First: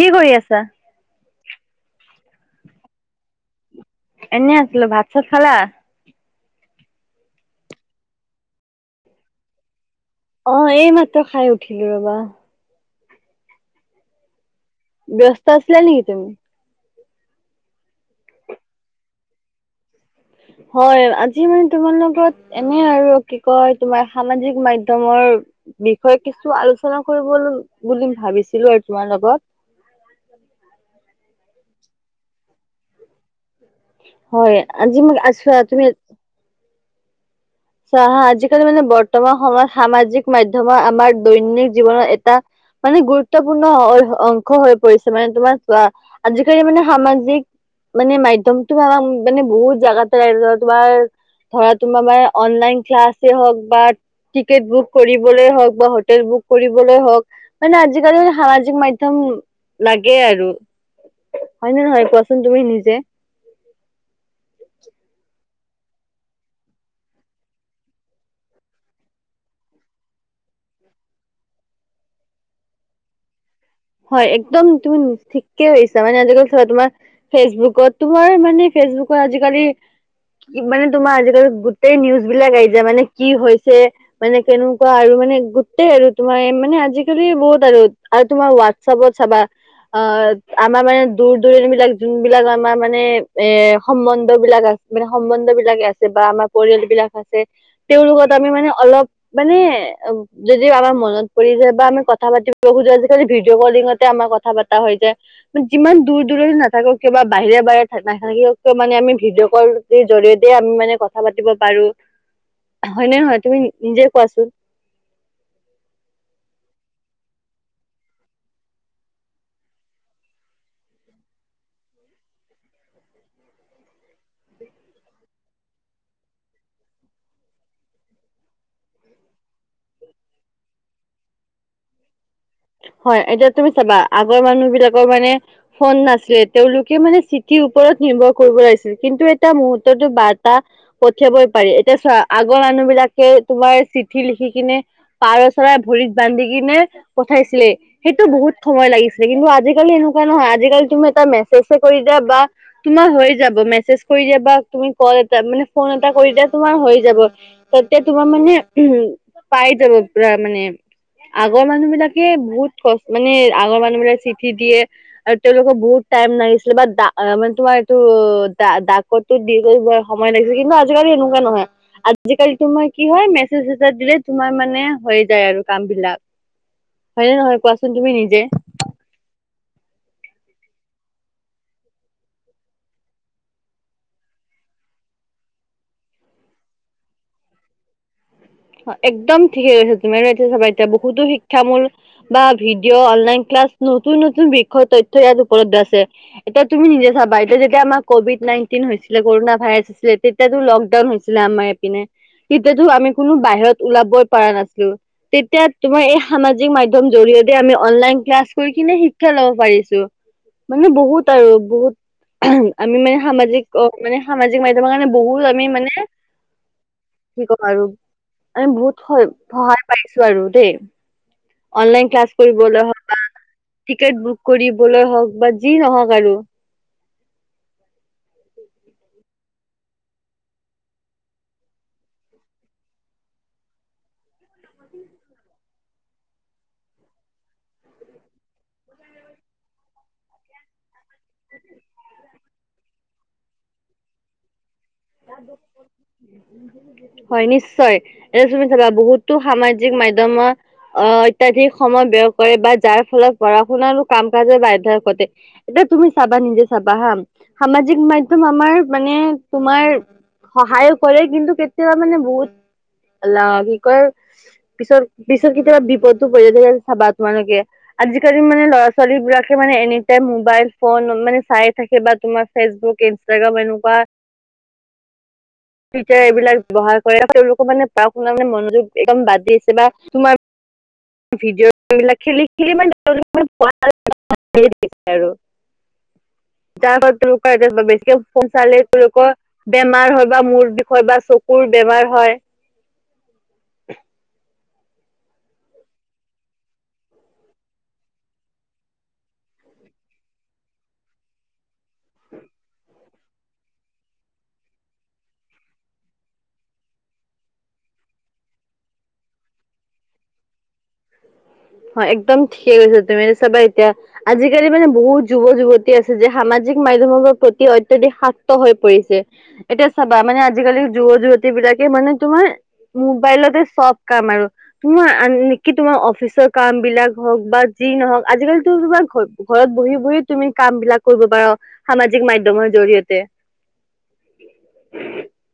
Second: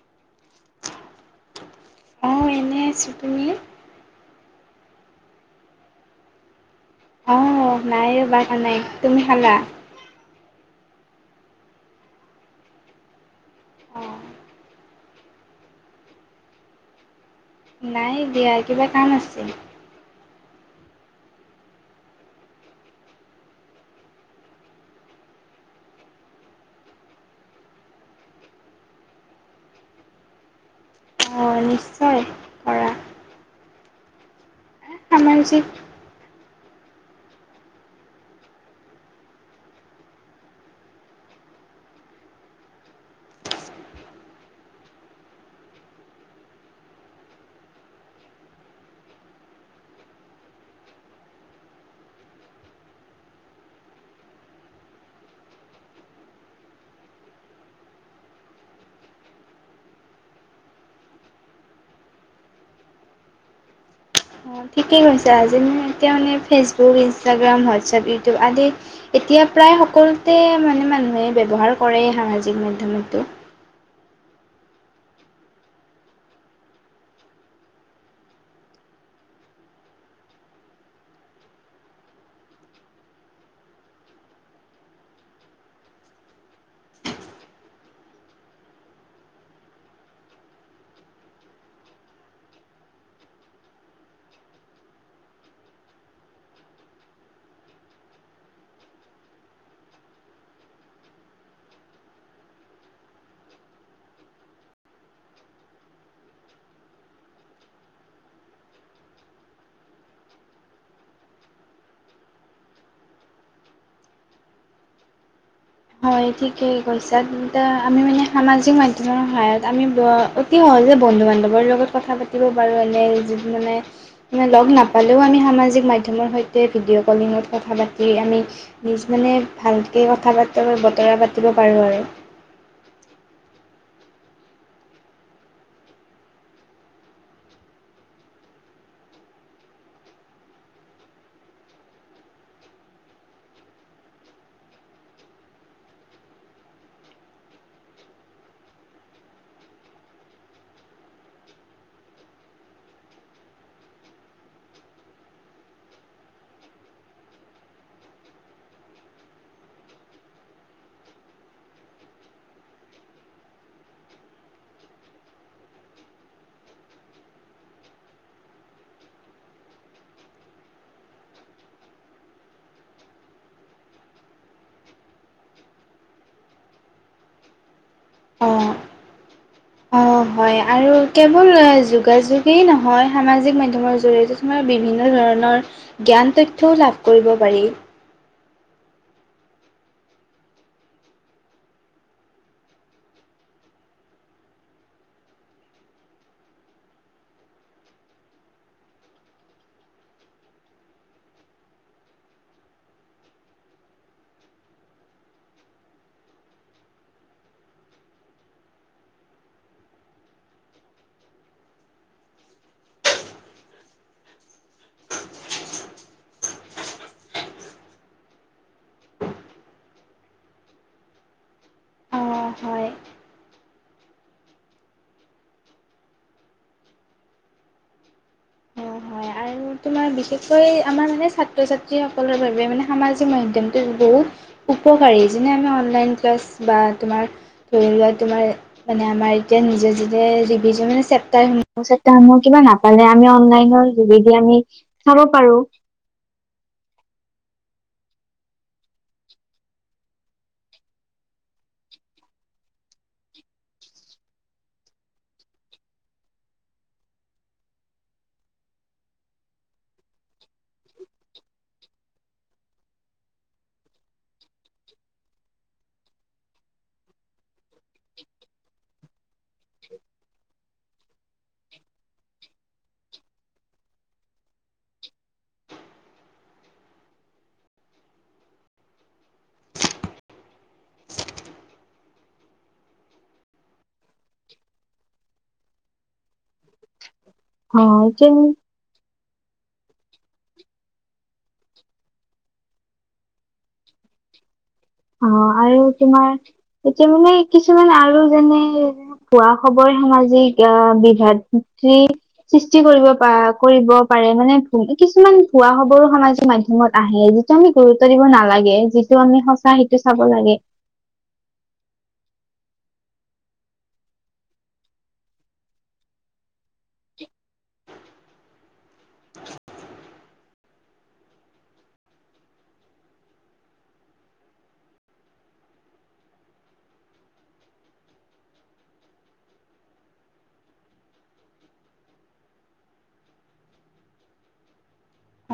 কি কৰি আছা? অ এনেই আছোঁ তুমি? এনেই আছিলো ভাত চাত খালা? আহ নাইয়ে ৰবা নাই তুমি খালা? অ এই মাত্ৰ খাই উঠিলো ৰবা। অঁ ব্যস্ত আছিলা নেকি তুমি? নাই বিয়াৰ কিবা কাম আছিল? হয় আজি মানে তোমালোকত এনে আৰু কি কয় তোমাৰ সামাজিক মাধ্যমৰ বিষয়ে কিছু আলোচনা কৰিব বুলি ভাবিছিলো আৰু তোমাৰ লগত? [unintelligible] অঁ নিশ্চয় কৰা হয় আজি মই আছো সামাজিক তুমি চা হা আজিকালি মানে বৰ্তমান সময়ত সামাজিক মাধ্যমত আমাৰ দৈনন্দিন জীৱনৰত এটা মানে গুৰুত্বপূৰ্ণ অংশ হৈ পৰিছে মানে তোমাৰ চোৱা আজিকালি মানে সামাজিক মানে মাধ্যম ধৰা মানে বহুত জোগাতে তোমাৰ ধৰা তোমাৰাৰ অনলাইন ক্লাছে হওক বা টিকেট বুক কৰিবলৈ হওক বা হোটেল বুক কৰিবলৈ হওক মানে আজিকালি সামাজিক মাধ্যম লাগে আৰু। হয় নে নহয় কোৱাচোন তুমি নিজে? ঠিকেই কৈছা আজি এতিয়া মানে ফেচবুক ইনষ্টাগ্ৰাম হোৱাটছআপ ইউটিউব আদি এতিয়া প্ৰায় সকলোতে মানে মানুহে ব্যৱহাৰ কৰে সামাজিক মাধ্যমতো। হয় একদম তুমি ঠিকেছা মানে আজিকাল চোৱা তোমাৰ ফেচবুকত তোমাৰ মানে ফেচবুকৰ আজিকালি কি মানে তোমাৰ আজিকালি গোতেই নিউজ বিলাক আহি যায় মানে কি হৈছে মানে কেনেকুৱা আৰু মানে গোটেই আৰু তোমাৰ মানে আজিকালি বহুত আৰু আৰু তোমাৰ হোৱাটছপত চাবা অ আমাৰ মানে দূৰ দূৰণি বিলাক যোন বিলাক আমাৰ মানে এ সম্বন্ধ বিলাক আছে মানে সম্বন্ধ বিলাকে আছে বা আমাৰ পৰিয়াল বিলাক আছে তেওঁওলোকত আমি মানে অলপ মানে যদিও আমাৰ মনত পৰি যায় বা আমি কথা পাতিব খোজো আজিকালি ভি ডঅ' কলিঙতে আমাৰ কথা পাতা হৈ যায়, যিমান দূৰ দূৰনিত নাথাকো কিয় কিবা বাহিৰে বাহিৰে নাথাকে ছবটো মানে আমি ভিডিঅ' কলৰ জৰিয়তে আমি মানে কথা পাতিব পাৰো। হয় নে নহয় তুমি নিজে কোৱাচোন। হয় ঠিকে কৈছা আমি মানে সামাজিক মাধ্যমৰ সহায়ত আমি অতি স হজে বন্ধু বান্ধৱৰ লগত কথা পাতিব পাৰোঁ এনে যত মানে লগ নাপালেও আমি সমাজি ক মাধ্যমৰ সৈতে ভিডিঅ' কলিঙত কথা পাতি আমি নিজ মানে ভালকৈ কথা বতৰা পাতিব পাৰোঁ আৰু। হয় এতিয়া তুমি চাবা আগৰ মানুহ বিলাকৰ মানে ফোন নাছিলে তেওঁলোকে মানে চিঠি ৰ ওৰত নিৰ্ভৰ কৰিব লাগিছিল কিন্তু এটা মুহূৰ্ততে বাৰ্তা পঠিয়াব পাৰে এতিয়া আগত মানুহ বিলাকে তোমাৰ চিঠি লিখি কিনে পাৰ চৰা ভৰিত বান্ধি কিনে পঠাইছিলে সেইটো বহুত সময় লাগিছিলে কিন্তু আজিকালি এনেকুৱা নহয় আজিকালি তুমি এটা মেছেজে কৰি দিয়া বা তোমাৰ হৈ যাব মেছেজ কৰি দিয়া বা তুমি কল এটা মানে ফোন এটা কৰি দিয়া তোমাৰ হৈ যাব তাতে তোমাৰ মানে উম পাই যাব পুৰা মানে আগৰ মানুহ বিলাক এই বহুত কষ্ট মানে আগৰ মানুহবিলাক চিঠি দিয়ে আৰু তেওঁলোকক বহুত টাইম লাগিছিলে বা অ মানে তোমাৰ এইটো অ ডাকতো দি কৰি ব সময় লাগিছে কিন্তু আজিকালি এনেকুৱা নহয়, আজিকালি তোমাৰ কি হয় মেছেজ চেছেজ দিলে তোমাৰ মানে হৈ যায় আৰু কাম বিলাক। হয়নে নহয় কোৱাচোন তুমি নিজে! অঁ অঁ হয় আৰু কেৱল যোগাযোগেই নহয়, সামাজিক মাধ্যমৰ জৰিয়তে তোমাৰ বিভিন্ন ধৰণ ধৰণৰ জ্ঞান তথ্যও লাভ কৰিব পাৰি একদম ঠিকে কৈছা, তুমি এতিয়া চাবা এতিয়া বহুতো শিক্ষা মূল বা ভিডিঅ' অনলাইন ক্লাছ নতুন নতুন বিষয় তথ্য ইয়াত উপলব্ধ আছে, এতিয়া তুমি নিজে চাবা, এতিয়া যেতিয়া আমাৰ কভিড নাইট বহুত দিন হৈছিলে, কৰুণা ভাইৰাছ তেতিয়াটো লকডাউন হৈছিলে আমাৰ এপিনে, তেতিয়াটো আমি কোনো বাহিৰত ওলাবই পৰা নাছিলো তেতিয়া তোমাৰ এই সামাজিক মাধ্যম জৰিয়তে আমি অনলাইন ক্লাছ কৰি কিনে শিক্ষা লব পাৰিছোঁ। মানে বহুত আৰু বহুত আমি মানে সামাজিক, অ মানে সামাজিক মাধ্যমৰ কাৰণে বহুত আমি মানে কি কম আৰু আমি বহুত স সহায় পাইছো আৰু দেই অনলাইন ক্লাছ অঁ হয় কৰিবলৈ টিকেট বুক কৰিবলৈ হওক বা যি নহওক আৰু হয় হয় আৰু তোমাৰ বিশেষকৈ আমাৰ মানে ছাত্ৰ ছাত্ৰী সকলৰ বাবে মানে সামাজিক মাধ্যমটো বহুত উপকাৰী, যোনে আমাক অনলাইন ক্লাছ বা তোমাৰ ধৰি লোৱা, তোমাৰ মানে আমাৰ এতিয়া [unintelligible] তাই নুপুচাই কিবা নাপালে আমি অনলাইনৰ যোগেদি আমি চাব পাৰো। [inaudible] হয় নিশ্চয়, এ তুমি চাবা বহুতো সামাজিক মাধ্যমত অহ অত্যাধিক সময়ত বিয় পৰে বা যাৰ ফলত পঢ়া শুনাৰো কাম কাজৰ বাধ্য ঘটে, এতিয়া তুমি চাবা নিজে চাবা হা সামাজিক মাধ্যম আমাৰ মানে তোমাৰ সহায়ও কৰে, কিন্তু কেতিয়াবা মানে বহুত অল কি কয়, পিছত পিছত কেতিয়াবা বিপদো পৰি যায়, তেতিয়া চাবা তোমালোকে আজিকালি মানে ল'ৰা ছোৱালী বিলাকে মানে এনিটাইম মোবাইল ফোন মানে চাই থাকে বা তোমাৰ ফেচবুক [unintelligible] এনেকুৱা। তেতিয়া এইবিলাক ব্যৱহাৰ কৰে তেওঁলোকৰ মানে পঢ়া-শুনা মানে মনোযোগ একদম বাদ দি আছে। বা তোমাৰ ভিডিঅ'বিলাক [inaudible] আৰু তাৰ বেছিকে অ' তেন পচালে তেওঁলোকৰ বেমাৰ হয় বা মোৰ বিষ হয় বা চকুৰ বেমাৰ হয়। [inaudible] অ' আৰু তোমাৰ, এতিয়া মানে কিছুমান আৰু যেনে ভুৱা খবৰ সামাজিক আহ বিভাতি সৃষ্টি কৰিব প কৰিব পাৰে মানে। কিছুমান ভুৱা খবৰো সামাজিক মাধ্যমত আহে, যিটো আমি গুৰুত্ব দিব নালাগে। যিটো আমি সঁচা সেই সেইটো চাব লাগে। হয় একদম ঠিকে কৈছা তুমি চাবা এতিয়া আজিকালি মানে বহুত যুৱ-যুৱতী আছে যে সামা জিক মাধ্যমৰ প্ৰতি অত্যাধিক শাক্ত হৈ পৰিছে। এতিয়া চাবা মানে আজিকালি যুৱ-যুৱতী বিলাক। মানে তোমাৰ মোবাইলতে চব কাম আৰু। তোমাৰ আনকি তোমাৰ অফিচৰ কাম বিলাক হওক বা যি নহওক আজিকালিতো তোমাৰ ঘ-ঘৰত বহি বহি তুমি কাম বিলাক কৰিব পাৰা। সামাজিক মাধ্যমৰ জৰিয়তে।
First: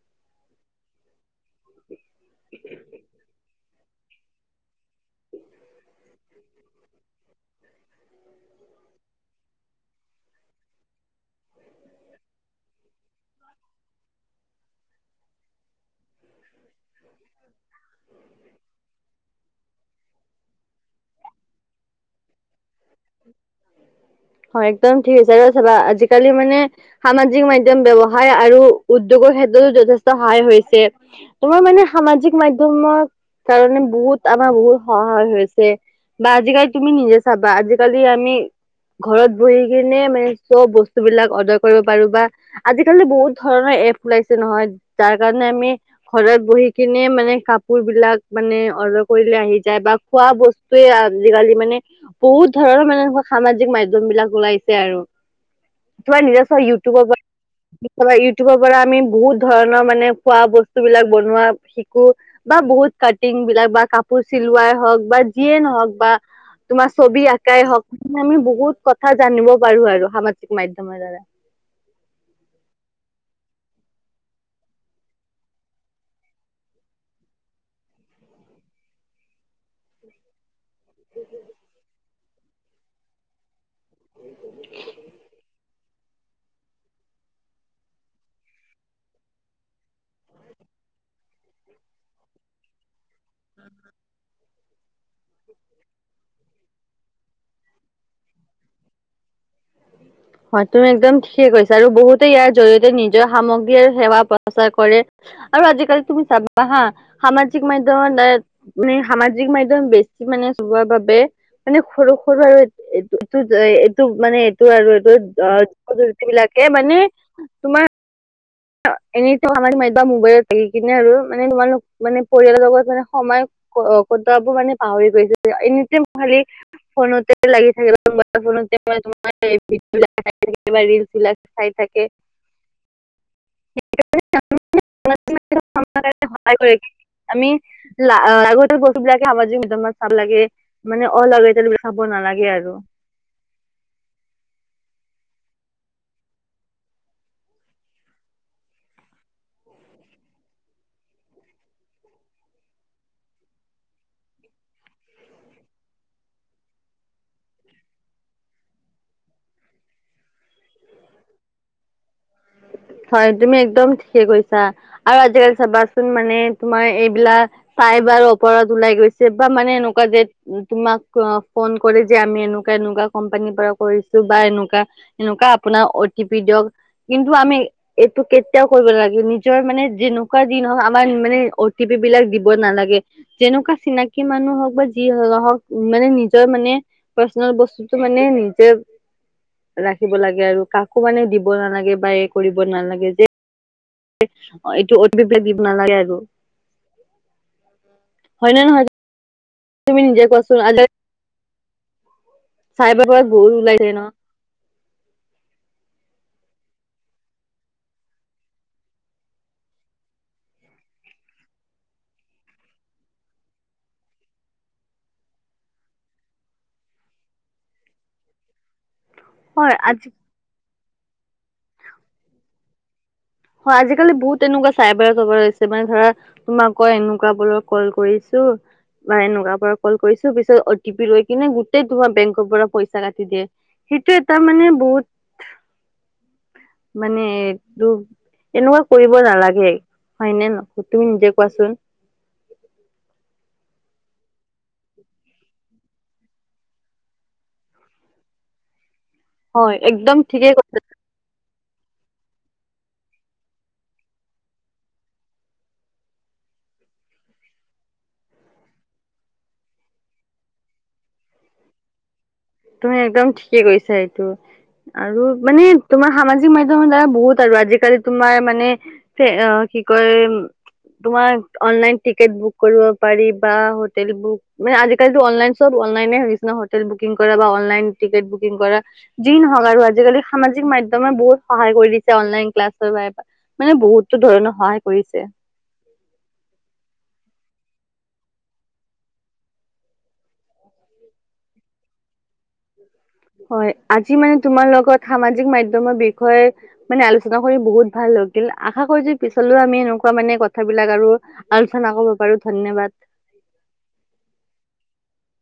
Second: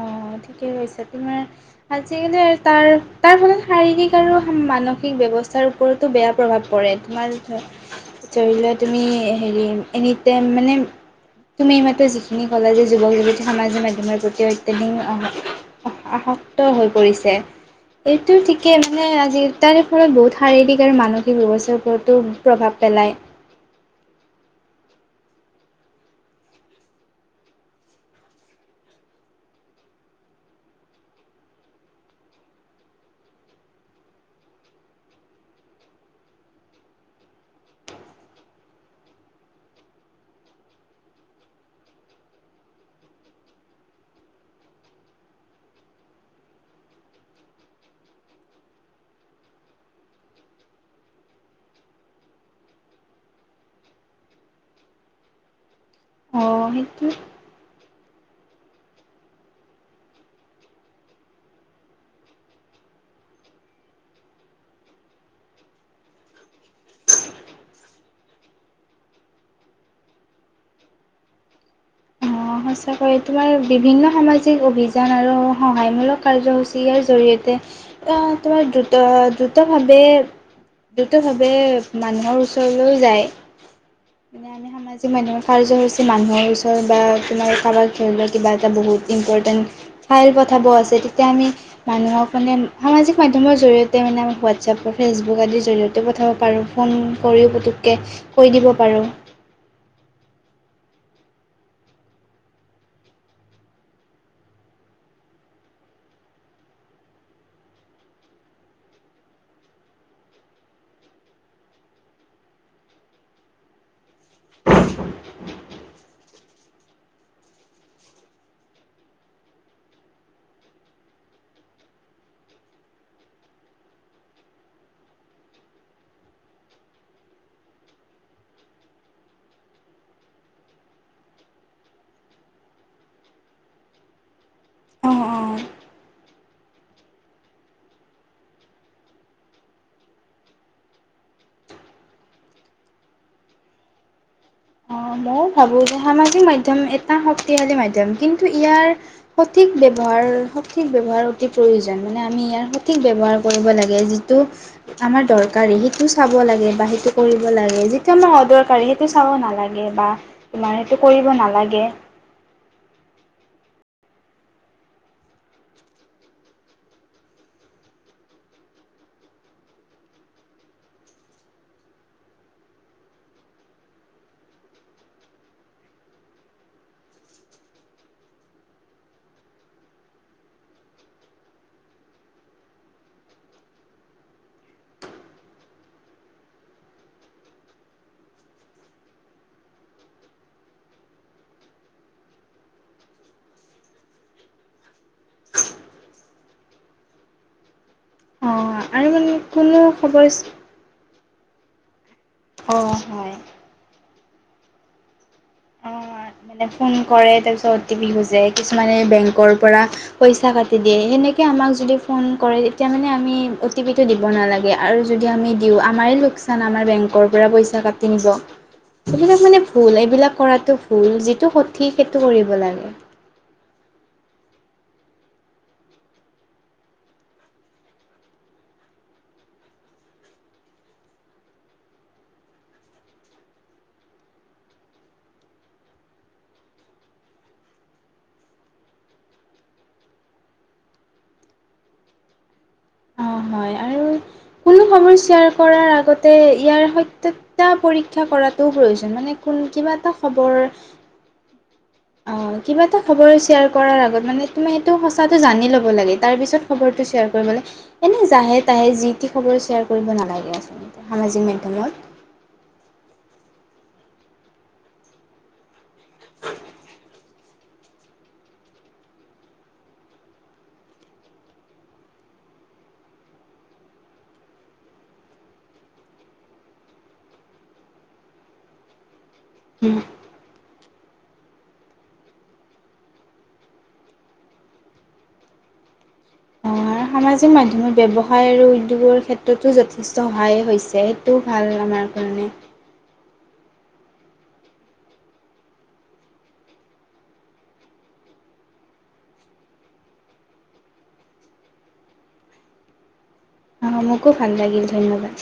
অ' ঠিকে কৈছে, তোমাৰ আজিকালি তাৰ তাৰ ফালে শাৰীৰিক আৰু মানসিক ব্যৱস্থাৰ ওপৰতো বেয়া প্ৰভাৱ পৰে তোমাৰ ধৰি লোৱা তুমি হেৰি এনিটাইম মানে তুমি এই মাত্ৰ যিখিনি কলা যে যুৱক যুৱতী সমামাজিক মাধ্যমৰ প্ৰতি অত্যধিক অ', আসক্ত হৈ পৰিছে। এইটো ঠিকেই মানে আজি তাৰে ফলত বহুত শাৰীৰিক আৰু মানসিক ব্যৱস্থাৰ ওপৰতো প্ৰভাৱ পেলায় হয়, একদম ঠিক আছে আৰু চাবা আজিকালি মানে সামাজিক মাধ্যম ব্যৱসাৰ আৰু উদ্যগৰ ক্ষেত্ৰতো যথেষ্ট সহায় হৈছে। তোমাৰ মানে সামাজিক মাধ্যমৰ কাৰণে বহুত আমাৰ বহুত সহায় হৈছে বা আজিকালি তুমি নিজে চাবা আজি কালি আমি, ঘৰত বহি কিনে মানে চব বস্তু বিলাক অৰ্ডাৰ কৰিব পাৰো বা আজিকালি বহুত ধৰণৰে। এপ ওলাইছে নহয় তাৰ কাৰণে আমি ঘৰত বহি কিনে মানে কাপোৰবিলাক মানে অৰ্ডাৰ কৰিলে আহি যায় বা খোৱা বস্তুৱে আজিকালি মানে বহুত। ধৰৰ মানে এনেকুৱা সামাজিক মাধ্যম বিলাক ওলাইছে আৰু তোমাৰ নিজে চোৱা অ' ইউটিউবৰ সেইটো পৰা তৰা ইউটিউবৰ পৰা আমি বহুত ধৰণৰ মানে খোৱা বস্তু বিলাক বনোৱা শিকো বা বহুত কাটিং বিলাক বা কাপোৰ চিলোৱাই হওঁক বা যিয়ে নহওক বা তোমাৰ ছবি আ শিকাই হওক আমি বহুত কথা জানিব পাৰোঁ আৰু সামাজিক মাধ্যমৰ দ্বাৰা। [inaudible] অ', সঁচাকৈয় তোমাৰ বিভিন্ন সামাজিক অভিযান আৰু সহায়মূলক কাৰ্যসূচী ইয়াৰ জৰিয়তে অ, তোমাৰ দ্ৰুত দ্ৰুতভাৱে দ্ৰুতভাৱে মানুহৰ ওচৰলৈও যায়। মানে আমি সামাজিক মাধ্যমৰ কাৰ্যসূচী মানুহৰ ওচৰত বা তোমাৰ কাৰোবাৰ ধৰি লোৱা কিবা এটা বহুত ইম্পৰ্টেণ্ট ফাইল পঠাব আছে তেতিয়া আমি মানুহক মানে সামাজিক মাধ্যমৰ জৰিয়তে মানে সোৱাদ হোৱাটছআপ, ফেচবুক আদিৰ জৰিয়তে পঠাব পাৰোঁ ফোন কৰিও পুটুকৈ কৈ দিব পাৰোঁ। [inaudible] হয় তুমি একদম ঠিকেই কৈছা আৰু বহুতে ইয়াৰ জৰিয়তে নিজৰ সামগ্ৰী আৰু সেৱা প্ৰচাৰ কৰে। আৰু আজিকালি তুমি চাবা হা সামাজিক মাধ্যমত মানে সামাজিক মাধ্যম বেছি মানে যোৱা বাবে মানে সৰু সৰু আৰু এই এইটো-এইটো মানে এইটো আৰু বিলাকে মানে তোমাৰ হয় এনেইতো আমাৰ মোবাইলত থাকি কিনে আৰু মানে তোমালোক মানে পৰিয়ালৰ লগত মানে সময় ফতা মানে পাহৰি গৈছে এনিটাইম খালি ফোনতে লাগি থাকে বা ফোনতে মই [unintelligible] বিলাক ৰিল চিল চাই থাকে। [unintelligible] অ', অ', [unintelligible] আমি লাগতিয়াল বস্তু বিলাকে সামাজিক মাধ্যমত চাব লাগে, মানে অলাগতীয়াল বিলাক চাব নালাগে আৰু। ময়ো ভাবোঁ যে সামাজিক মাধ্যম এটা শক্তিশালী মাধ্যম কিন্তু ইয়াৰ সঠিক ব্যৱহাৰ সঠিক ব্যৱহাৰ অতি প্ৰয়োজন মানে আমি ইয়াৰ সঠিক ব্যৱহাৰ কৰিব লাগে যিটো আমাৰ দৰকাৰী সেইটো চাব লাগে বা সেইটো কৰিব লাগে, যিটো আমাৰ অদৰকাৰী সেইটো চাব নালাগে লাগে বা, তোমাৰ সেইটো কৰিব নালাগে। হয় তুমি একদম ঠিকে কৈছা আৰু আজিকালি চাবাচোন মানে তোমাৰ এইবিলাক পাই বাৰ অপৰাধ ওলাই গৈছে বা মানে এনেকুৱা যে তোমাক ফোন কৰে যে আমি এনেকুৱা এনেকুৱা কোম্পানী পৰা কৰিছোঁ বা এনেকুৱা এনেকুৱা আপোনাৰ অ' টি পি দিয়ক কিন্তু আমি এইটো কেতিয়াও কৰিব লাগে নিজৰ মানে যেনেকুৱা যি নহওক আমাৰ মানে অ টি পি বিলাক দিব নালা [unintelligible] যেনেকুৱা চিনাকি মানুহ হক বা যি নহওক মানে নিজৰ মানে পাৰ্চনেল বস্তু বস্তুটো মানে নিজে ৰাখিব লাগে আৰু কাকো মানে দিব নালাগে বা এক কৰিব নালাগে যে। এইটো [unintelligible] দিব নালাগে আৰু হয় নে অ' নহয়। আৰু মানে কোনো তুমি নিজে খবৰ কোৱাচোন অ' চাইবাৰৰ পৰা হয় বহুত ওলাই যায় নহয়। অ' মানে ফোন কৰে তাৰ পিছত অটি পি খোজে কিছুমানে বেংকৰ পৰা পইচা কাটি দিয়ে সেনেকে। আমাক যদি ফোন কৰে তেতিয়া মানে আমি অ' টি পিটো দিব নালাগে আৰু যদি আমি দিওঁ আমাৰ লোক চান আমাৰ বেংকৰ পৰা পইচা কাটি নিব এইবিলাক মানে হয় ভুল আজি এইবিলাক কৰাটো ভুল, যিটো সঠিক সেইটো কৰিব লাগে। হয় আজিকালি বহুত এনেকুৱা চাইবাৰ [unintelligible] মানে ধৰা তোমাক কৈ এনেকুৱা বোৰৰ কল কৰিছোঁ। অ', বা এনেকুৱা পৰা কল কৰিছোঁ, পিছত অটি পি লৈ কিনে গোটেই তোমাৰ বেংকৰ পৰা পইচা কাটি দিয়ে। সেইটো এটা মানে বহুত মানে এনেকুৱা কৰিব নালাগে হয়নে ন তুমি নিজে কোৱাচোন? অ' [inaudible] হয় আৰু কোনো খবৰ শ্বেয়াৰ কৰাৰ আগতে ইয়াৰ সত্যতা পৰীক্ষা কৰাটো প্ৰয়োজন। মানে কোন হয় কিবা এটা একদম ঠিকে খবৰ। কৈছা [unintelligible] অ' কিবা এটা খবৰ শ্বেয়াৰ কৰাৰ আগত মানে তুমি সেইটো সঁচাটো জানি ল'ব লাগে তাৰ পিছ খবৰটো শ্বেয়াৰ কৰিব এনে জাহে তাহে যি তি খবৰ শ্বেয়াৰ কৰিব নালাগে আচলতে সামাজিক মাধ্যমত। তুমি একদম ঠিকে কৈছা এইটো। আৰু মানে তোমাৰ সামাজিক মাধ্যমত দ্বাৰা বহুত আৰু আজিকালি তোমাৰ মানে কি কয় তোমাৰ অনলাইন টিকেট বুক কৰিব পাৰি বা হোটেল বুক মানে আজিকালিো অনলাইন চ'ব অনলাইন কিছুমান হোটেল বুকিং কৰা বা অনলাইন টিকেট বুকিং কৰা যি নহওঁক আৰু আজিকালি সামাজিক মাধ্যম দমে বহুত সহায় কৰি দিছে অনলাইন ক্লাছৰ বাবে মানে বহুতো ধৰণৰ সহায় কৰিছে। [unintelligible] অ' সামাজিক মাধ্যমত ব্যৱসায় আৰু উদ্যোগৰ ক্ষেত্ৰতো যথেষ্ট সহায় হৈছে। সেইটো ভাল আমাৰ কাৰণে হয়, আজি মানে তোমাৰ লগত সামাজিক মাধ্যমৰ বিষয়ে মানে আলোচনা কৰি বহুত ভাল তুমি আশা কৰিছো পিছলৈও আমি এনেকুৱা মানে কথাবিলাক আৰু আলোচনা কৰিব পাৰো ধন্যবাদ। [unintelligible] অ' মোকো ভাল লাগিল, ধন্যবাদ।